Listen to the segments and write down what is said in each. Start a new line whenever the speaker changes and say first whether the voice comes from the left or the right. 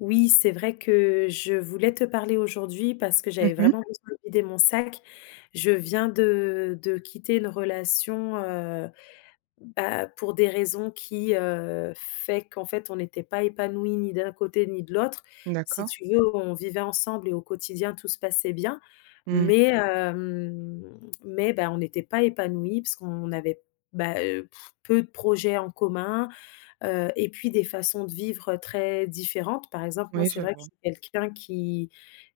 left: Oui c'est vrai que je voulais te parler aujourd'hui, parce que
right: Mmh
left: j'avais
right: mh.
left: vraiment besoin de vider mon sac. Je viens de de quitter une relation, heu, bah, pour des raisons qui, heu, fait qu'en fait on était pas épanouis ni d'un côté ni de l'autre. Si
right: D'accord.
left: tu veux, on vivait ensemble et au quotidien tout se passait bien.
right: Mmh.
left: Mais, hem, mais, bah, on était pas épanouis parce qu'on avait, bah, heu, peu de projets en commun, heu et puis des façons de vivre, heu, très différentes. Par exemple, moi,
right: Oui,
left: c'est
right: je
left: vrai que je
right: vois.
left: suis quelqu'un qui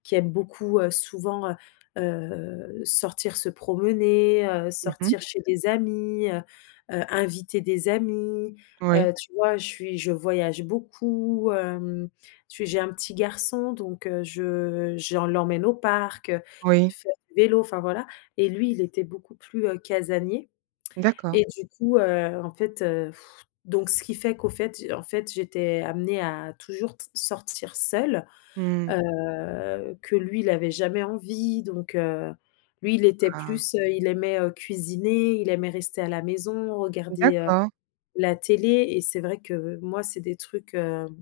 left: qui aime beaucoup, heu, souvent, heu heu, sortir se promener, heu,
right: Mmh mh.
left: sortir chez des amis, heu heu, inviter des amis.
right: Oui.
left: Heu, tu vois? Je suis je voyage beaucoup, hem. Tu j'ai un petit garçon, donc, heu, je j'en l'emmène au parc, heu,
right: Oui.
left: faire du vélo, enfin voilà et lui, il était beaucoup plus, heu, casanier
right: D'accord.
left: et du coup, heu, en fait, heu, donc ce qui fait qu'au fait en fait j'étais amenée à toujours t sortir seule.
right: Mmh.
left: Heu, que lui, il avait jamais envie donc, heu, lui il était
right: Ah!
left: plus, heu, il aimait, heu, cuisiner, il aimait rester à la maison, regarder, heu,
right: D'accord.
left: la télé et c'est vrai que moi c'est des trucs, hem,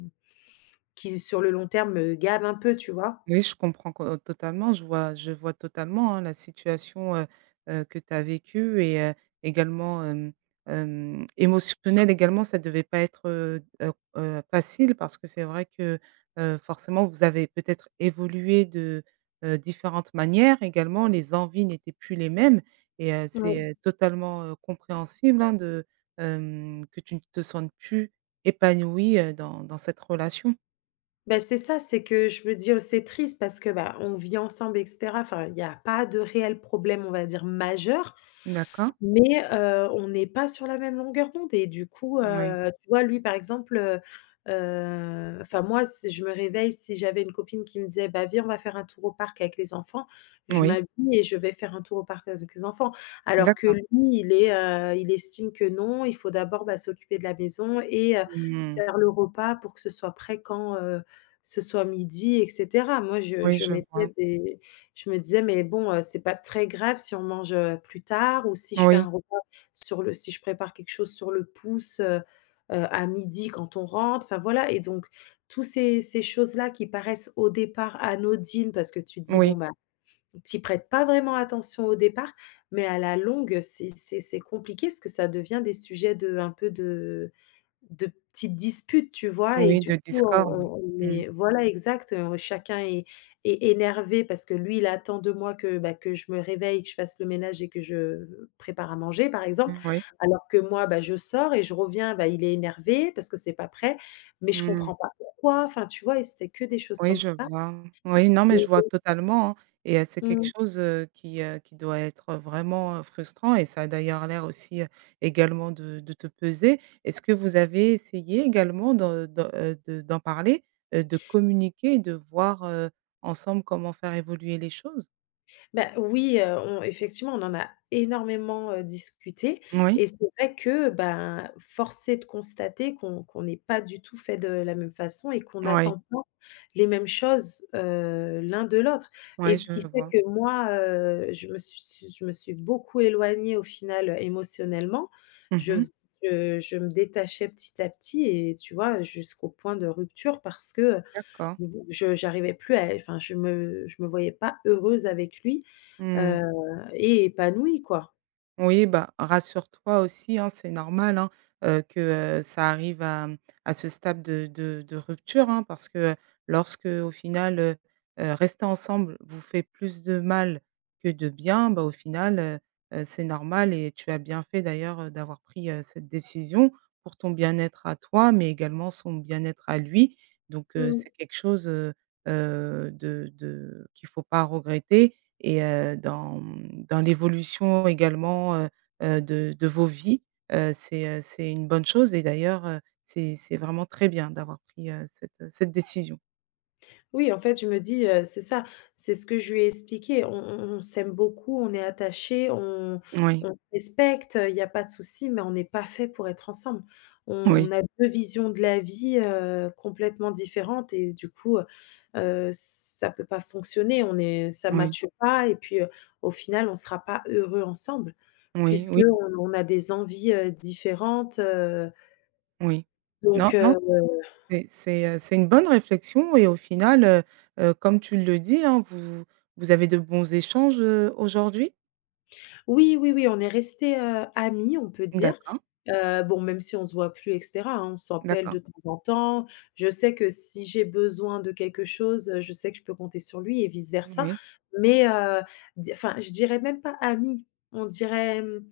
left: qui sur le long terme me gavent un peu tu vois?
right: Oui je comprends qu heu, totalement, je vois je vois totalement, hein, la situation, heu heu, que tu as vécue et heu, également, hem hem, émotionnelle également ça devait pas être, heu heu heu, facile parce que c'est vrai que, heu, forcément vous avez peut-être évolué de, heu, différentes manières, également les envies n'étaient plus les mêmes et heu,
left: Mmh.
right: c'est, heu, totalement, heu, compréhensible, hein, de, hem que tu ne te sentes plus épanouie, heu, dans dans cette relation.
left: Bah, c'est ça, c'est que je veux dire, c'est triste parce que, bah, on vit ensemble et cetera. Enfin il y a pas de réel problème, on va dire majeur,
right: D'accord.
left: mais, heu, on n'est pas sur la même longueur d'onde et du coup,
right: Moui.
left: heu. Tu vois, lui, par exemple, heu heu, enfin moi si je me réveille, si j'avais une copine qui me disait: «Bah, viens on va faire un tour au parc avec les enfants», je
right: Oui.
left: m'habille et je vais faire un tour au parc avec les enfants. Alors que
right: D'accord.
left: lui il est, heu, il estime que non, il faut d'abord, bah, s'occuper de la maison et heu,
right: Mmh.
left: faire le repas pour que ce soit prêt quand, heu, ce soit midi et cetera. Moi je
right: Oui,
left: je
right: je
left: mettais
right: vois.
left: des je me disais: «Mais bon, heu, c'est pas très grave si on mange, heu, plus tard ou si je fais
right: Oui.
left: un repas sur le si je prépare quelque chose sur le pouce, heu heu, à midi quand on rentre». Enfin voilà et donc tous ces ces choses là qui paraissent au départ anodines parce que tu te dis:
right: Moui.
left: «Bon ben», tu y prêtes pas vraiment attention au départ, mais à la longue c'est c'est c'est compliqué parce que ça devient des sujets de un peu de de petites disputes, tu vois? Et
right: Oui
left: du
right: de
left: coup on
right: discorde.
left: on on
right: Mmh.
left: est voilà exact, heu, chacun est est énervé parce que lui il attend de moi que, bah, que je me réveille, que je fasse le ménage et que je v prépare à manger par exemple,
right: Moui.
left: alors que moi, bah, je sors et je reviens, bah, il est énervé parce que c'est pas prêt: «Mais je
right: Mmh.
left: comprends pas pourquoi?» Enfin tu vois? Et c'était que des choses
right: Oui
left: comme
right: je
left: ça.
right: vois. Oui, non mais je vois
left: [unintelligible]
right: totalement, hein et heu, c'est quelque
left: Mmh.
right: chose, heu, qui heu, qui doit être, heu, vraiment, heu, frustrant et ça a d'ailleurs l'air aussi, heu, également de de te peser. Est-ce que vous avez essayé également d'en de, heu, de d'en parler, heu, de communiquer et de voir, heu, ensemble comment faire évoluer les choses?
left: Bah, oui, heu, on effectivement on en a énormément, heu, discuté
right: Moui?
left: et c'est vrai que, ben, force est de constater qu'on qu'on n'est pas du tout faits de la même façon et qu'on
right: Oui.
left: n'attend pas les mêmes choses, heu, l'un de l'autre et
right: Ouais,
left: ce qui
right: je
left: fait
right: vois.
left: que moi, heu, je me suis s je me suis beaucoup éloignée au final, heu, émotionnellement.
right: Mmh
left: Je
right: mh.
left: faisais je je me détachais petit à petit et tu vois, heu, jusqu'au point de rupture parce que, heu,
right: D'accord.
left: j je j'arrivais plus à é enfin je me je me voyais pas heureuse avec lui,
right: Mmh.
left: heu et épanouie quoi.
right: Oui, bah, rassure-toi aussi, hein, c'est normal, hein, heu, que, heu ça arrive à, hem, à ce stade de de de rupture, hein, parce que, heu, lorsqu'au final heu heu, rester ensemble vous fait plus de mal que de bien, bah, au final, heu heu, c'est normal et tu as bien fait d'ailleurs, heu, d'avoir pris, heu, cette décision. Pour ton bien-être à toi mais également son bien-être à lui. Donc, heu,
left: Mmh.
right: c'est quelque chose, heu heu, de de qu'il faut pas regretter et heu, dans, hem, dans l'évolution également, heu heu, de de vos vies, heu, c'est, heu, c'est une bonne chose et d'ailleurs, heu, c'est c'est vraiment très bien d'avoir pris, heu, cette, heu, cette décision.
left: Oui, en fait, je me dis, heu c'est ça, c'est ce que je lui ai expliqué, on on on s'aime beaucoup, on est attachés, on on
right: Moui.
left: on respecte, heu, il y a pas de soucis, mais on n'est pas faits pour être ensemble.
right: Oui.
left: On a 2 visions de la vie, heu, complètement différentes et s du coup, heu heu, ç ça peut pas fonctionner on est ça
right: Oui.
left: match pas et puis, heu, au final on sera pas heureux ensemble,
right: Moui,
left: puisqu'on
right: oui.
left: n on a des envies, heu, différentes, heu.
right: Oui. Non,
left: Donc,
right: non
left: heu
right: c c c'est c'est, heu, c'est une bonne réflexion et au final, heu heu, comme tu le dis, hein, vous vous avez de bons échanges, heu, aujourd'hui?
left: Oui, oui, oui, on est restés, heu, amis on peut dire,
right: D'accord.
left: heu, bon même si on se voit plus et cetera, hein. On s'appelle
right: D'accord.
left: de temps en temps, je sais que si j'ai besoin de quelque chose, heu, je sais que je peux compter sur lui et vice versa.
right: Moui.
left: Mais, heu, di enfin je dirais même pas amis, on dirait, hem.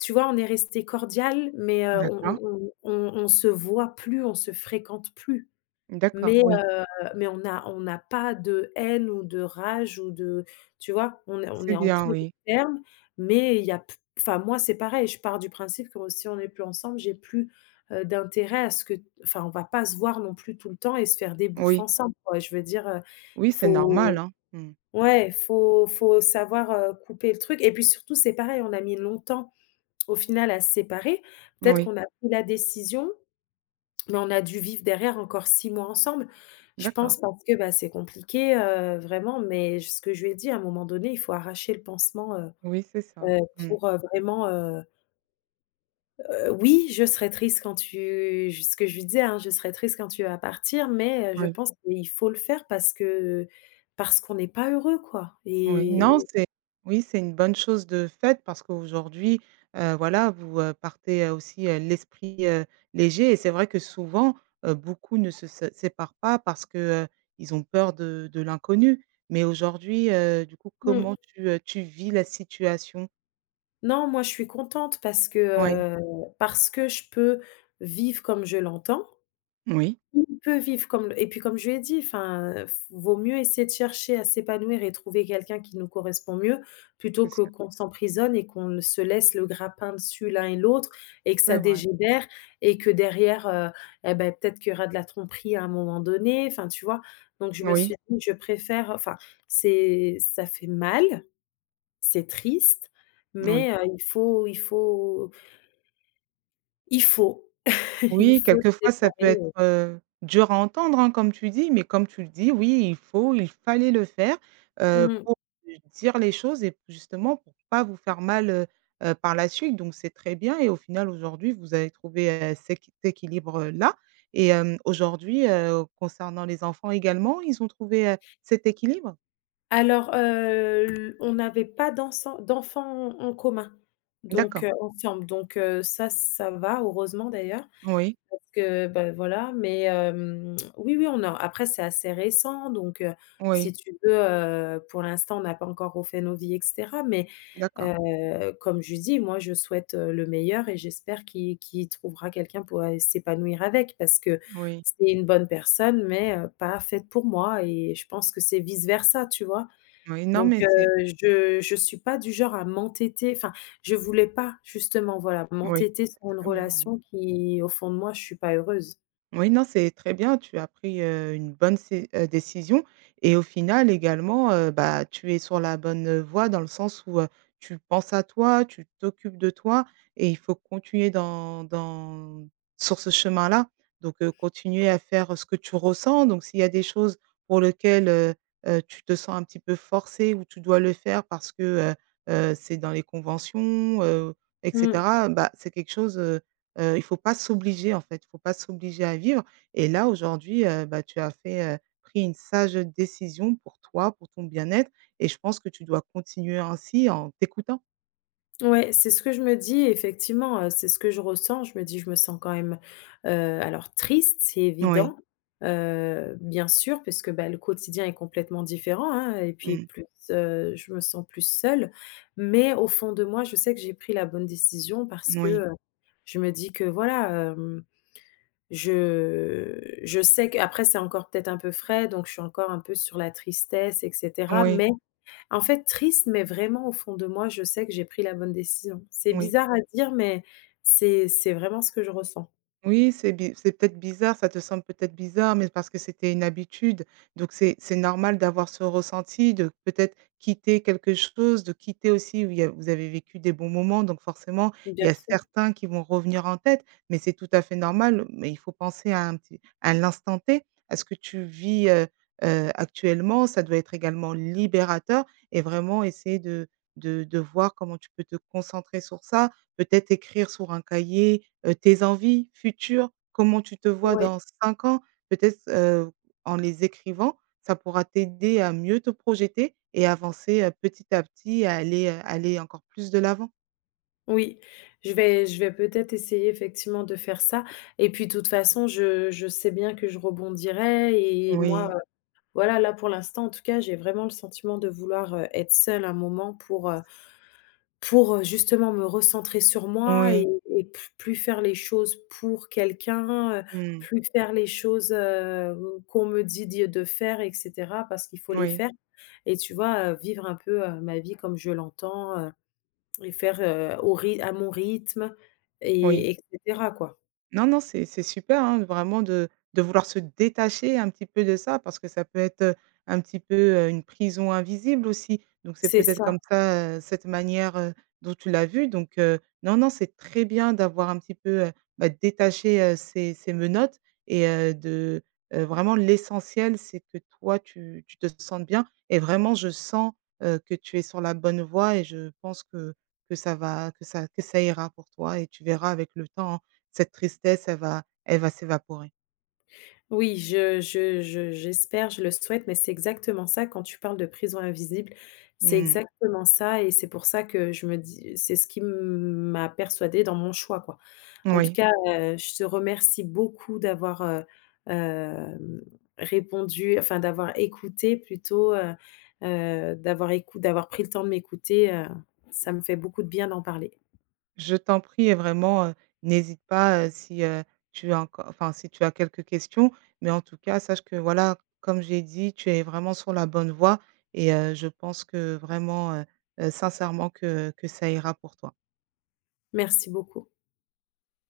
left: Tu vois, on est resté cordial mais, heu,
right: D'accord.
left: on on on on on se voit plus, on se fréquente plus.
right: D'accord,
left: Mais,
right: oui.
left: heu, mais on n'a on n'a pas de haine ou de rage ou de, tu vois? On est on
right: C'est
left: est en très
right: bien,
left: bon
right: oui.
left: termes mais il y a p enfin moi c'est pareil je pars du principe que si on est plus ensemble, j'ai plus, heu, d'intérêt à ce que t enfin on va pas se voir non plus tout le temps et se faire des bouffes
right: Oui.
left: ensemble quoi, je veux dire, heu,
right: Oui, c'est
left: faut
right: normal, hein. Mmh.
left: ouais, faut faut savoir, heu, couper le truc et puis, surtout c'est pareil, on a mis longtemps, au final, à se séparer, peut-être
right: Oui.
left: qu'on a pris la décision, mais on a dû vivre derrière encore 6 mois ensemble. Je
right: D'accord.
left: pense parce que, bah, c'est compliqué, heu, vraiment, mais j ce que je lui ai dit à un moment donné: «Il faut arracher le pansement, heu
right: Oui, c'est ça.
left: heu,
right: Mmh.
left: pour vraiment, heu» Heu, oui: «Je serai triste quand tu» j ce que je lui disais hein: «Je serai triste quand tu vas partir mais, heu, je
right: Oui.
left: pense qu'il faut le faire parce que parce qu'on n'est pas heureux quoi»
right: Oui,
left: et
right: non c'est oui c'est une bonne chose de faite parce qu'aujourd'hui, heu, voilà vous, heu, partez, heu, aussi, heu, l'esprit, heu, léger et c'est vrai que souvent, heu, beaucoup ne se se séparent pas parce que, heu, ils ont peur de de l'inconnu. Mais aujourd'hui, heu, du coup
left: Mmh.
right: comment tu, heu, tu vis la situation?
left: Non moi je suis contente parce que,
right: Oui.
left: heu, parce que je peux vivre comme je l'entends,
right: Oui.
left: il peut vivre comme et puis comme je lui ai dit enfin: «F vaut mieux essayer de chercher à s'épanouir et trouver quelqu'un qui nous correspond mieux, plutôt
right: C'est
left: que
right: sûr.
left: qu'on s'emprisonne et qu'on ne se laisse le grappin dessus l'un et l'autre et que
right: C'est
left: ça
right: vrai.
left: dégénère et que derrière, heu et ben, peut-être qu'il y aura de la tromperie à un moment donné», enfin tu vois? Donc je me
right: Oui.
left: suis dit: «Je préfère, heu», enfin c'est ça fait mal, c'est triste
right: Oui.
left: mais, heu, il faut il faut il faut! Il
right: Oui,
left: faut se
right: quelquefois ça
left: séparer,
right: peut être,
left: heu
right: heu, dur à entendre, hein, comme tu dis, mais comme tu le dis oui il faut il fallait le faire, heu,
left: Mmh.
right: pour lui dire les choses et justement pour pas vous faire mal, heu heu, par la suite donc c'est très bien et au final aujourd'hui vous avez trouvé et ceq t équilibre là et hem, aujourd'hui, heu, concernant les enfants également ils ont trouvé, heu, cet équilibre?
left: Alors, heu, l on n'avait pas dansant d'enfants en en commun donc,
right: D'accord.
left: heu, ensemble, donc, heu, ça ça va, heureusement d'ailleurs,
right: Oui.
left: parce que ben, voilà. Mais, hem, oui, oui, on a après c'est assez récent donc, heu, si
right: Oui.
left: tu veux, heu, pour l'instant on n'a pas encore refait nos vies et cetera mais,
right: D'accord.
left: heu, comme je lui dis moi, je souhaite, heu, le meilleur et j'espère qu'il qu'il trouvera quelqu'un pour aller s'épanouir avec. Parce que,
right: Oui.
left: c'est une bonne personne mais, heu, pas faite pour moi et je pense que c'est vice versa tu vois?
right: Oui, non
left: Donc,
right: mais
left: heu,
right: c'est
left: je je suis pas du genre à m'entêter enfin, je voulais pas justement, voilà,
right: Moui.
left: m'entêter
right: C'est
left: sur une
right: très bien, oui.
left: relation qui au fond de moi je suis pas heureuse.
right: Oui, non c'est très bien, tu as pris, heu, une bonne cé heu, décision et au final également, heu, bah, tu es sur la bonne, heu, voie dans le sens où, heu, tu penses à toi, tu t'occupes de toi et il faut continuer dans dans sur ce chemin-là. Donc, heu, continuer à faire ce que tu ressens donc s'il y a des choses pour lequel, heu heu, tu te sens un petit peu forcée ou tu dois le faire parce que heu heu, c'est dans les conventions, heu et
left: Mmh.
right: cetera, bah, c'est quelque chose, heu heu il faut pas s'obliger en fait. Il faut pas s'obliger à vivre et là aujourd'hui, heu, bah, tu as fait, heu pris une sage, heu, décision pour toi, pour ton bien-être et je pense que tu dois continuer ainsi en t'écoutant.
left: Ouais, c'est ce que je me dis effectivement, heu, c'est ce que je ressens, je me dis je me sens quand même, heu, alors triste c'est
right: Oui.
left: évident, heu, bien sûr puisque, bah, le quotidien est complètement différent, hein et puis
right: Mmh.
left: plus, heu, je me sens plus seule. Mais, au fond de moi, je sais que j'ai pris la bonne décision parce que,
right: Moui.
left: heu, je me dis que, voilà hem, je je sais qu'après c'est encore peut-être un peu frais donc je suis encore un peu sur la tristesse et cetera.
right: Oui.
left: Mais, en fait triste mais vraiment au fond de moi je sais que j'ai pris la bonne décision. C'est
right: Moui.
left: bizarre à dire, mais c'est c'est vraiment ce que je ressens.
right: Oui c'est bi c'est peut-être bizarre ça te semble peut-être bizarre mais parce que c'était une habitude, donc c'est c'est normal d'avoir ce ressenti de peut-être quitter quelque chose, de quitter aussi où il y a vous avez vécu des bons moments donc, forcément, il
left: Bien
right: y a
left: sûr.
right: certains qui vont revenir en tête mais c'est tout à fait normal. Mais il faut penser à un petit à l'instant t, à ce que tu vis, heu heu, actuellement. Ça doit être également libérateur et vraiment essayer de de de voir comment tu peux te concentrer sur ça. Peut-être écrire sur un cahier, heu, tes envies futures, comment tu te vois
left: Ouais.
right: dans 5 ans? Peut-être, heu, en les écrivant ça pourra t'aider à mieux te projeter et avancer, heu, petit à petit à aller, heu, aller encore plus de l'avant.
left: Oui. Je vais je vais peut-être essayer, effectivement, de faire ça et puis toute façon je je sais bien que je rebondirai et moi,
right: Oui.
left: heu voilà là pour l'instant en tout cas j'ai vraiment le sentiment de vouloir, heu, être seule un moment pour, heu, pour, heu, justement me recentrer sur moi et
right: Oui.
left: et pl plus faire les choses pour quelqu'un, heu,
right: Mmh.
left: plus faire les choses, hem, qu'on me dit dit de faire et cetera parce qu'il faut les
right: Moui.
left: faire et tu vois, heu, vivre un peu, heu, ma vie comme je l'entends, heu et faire, heu, au ry à mon rythme
right: Oui.
left: et et cetera quoi.
right: Non non c'est c'est super, hein, vraiment de de vouloir se détacher un petit peu de ça parce que ça peut être, heu, un petit peu, heu, une prison invisible aussi. Donc c'est
left: C'est
right: peut-être
left: ça!
right: comme ça, heu, cette manière, heu, dont tu l'as vu donc, heu, non, non c'est très bien d'avoir un petit peu, heu bah, détacher, heu, ces ces menottes et heu, de, heu vraiment l'essentiel c'est que toi tu tu te sentes bien et vraiment je sens, heu, que tu es sur la bonne voie et je pense que que ça va que ça que ça ira pour toi et tu verras, avec le temps, hein, cette tristesse elle va elle va s'évaporer.
left: Oui je je je j'espère, je le souhaite. Mais c'est exactement ça quand tu parles de prison invisible, c'est
right: Mmh.
left: exactement ça et c'est pour ça que je me dis, heu, c'est ce qui m m'a persuadée dans mon choix quoi. En tout
right: Oui.
left: cas, heu, je te remercie beaucoup d'avoir, heu, hem, répondu enfin d'avoir écouté plutôt, heu heu, d'avoir écou d'avoir pris le temps de m'écouter, heu, ça me fait beaucoup de bien d'en parler.
right: Je t'en prie et vraiment, heu, n'hésite pas, heu, si, heu, tu as enco enfin si tu as quelques questions. Mais en tout cas, sache que, voilà, comme j'ai dit tu es vraiment sur la bonne voie et heu, je pense que vraiment, heu heu, sincèrement que que ça ira pour toi.
left: Merci beaucoup!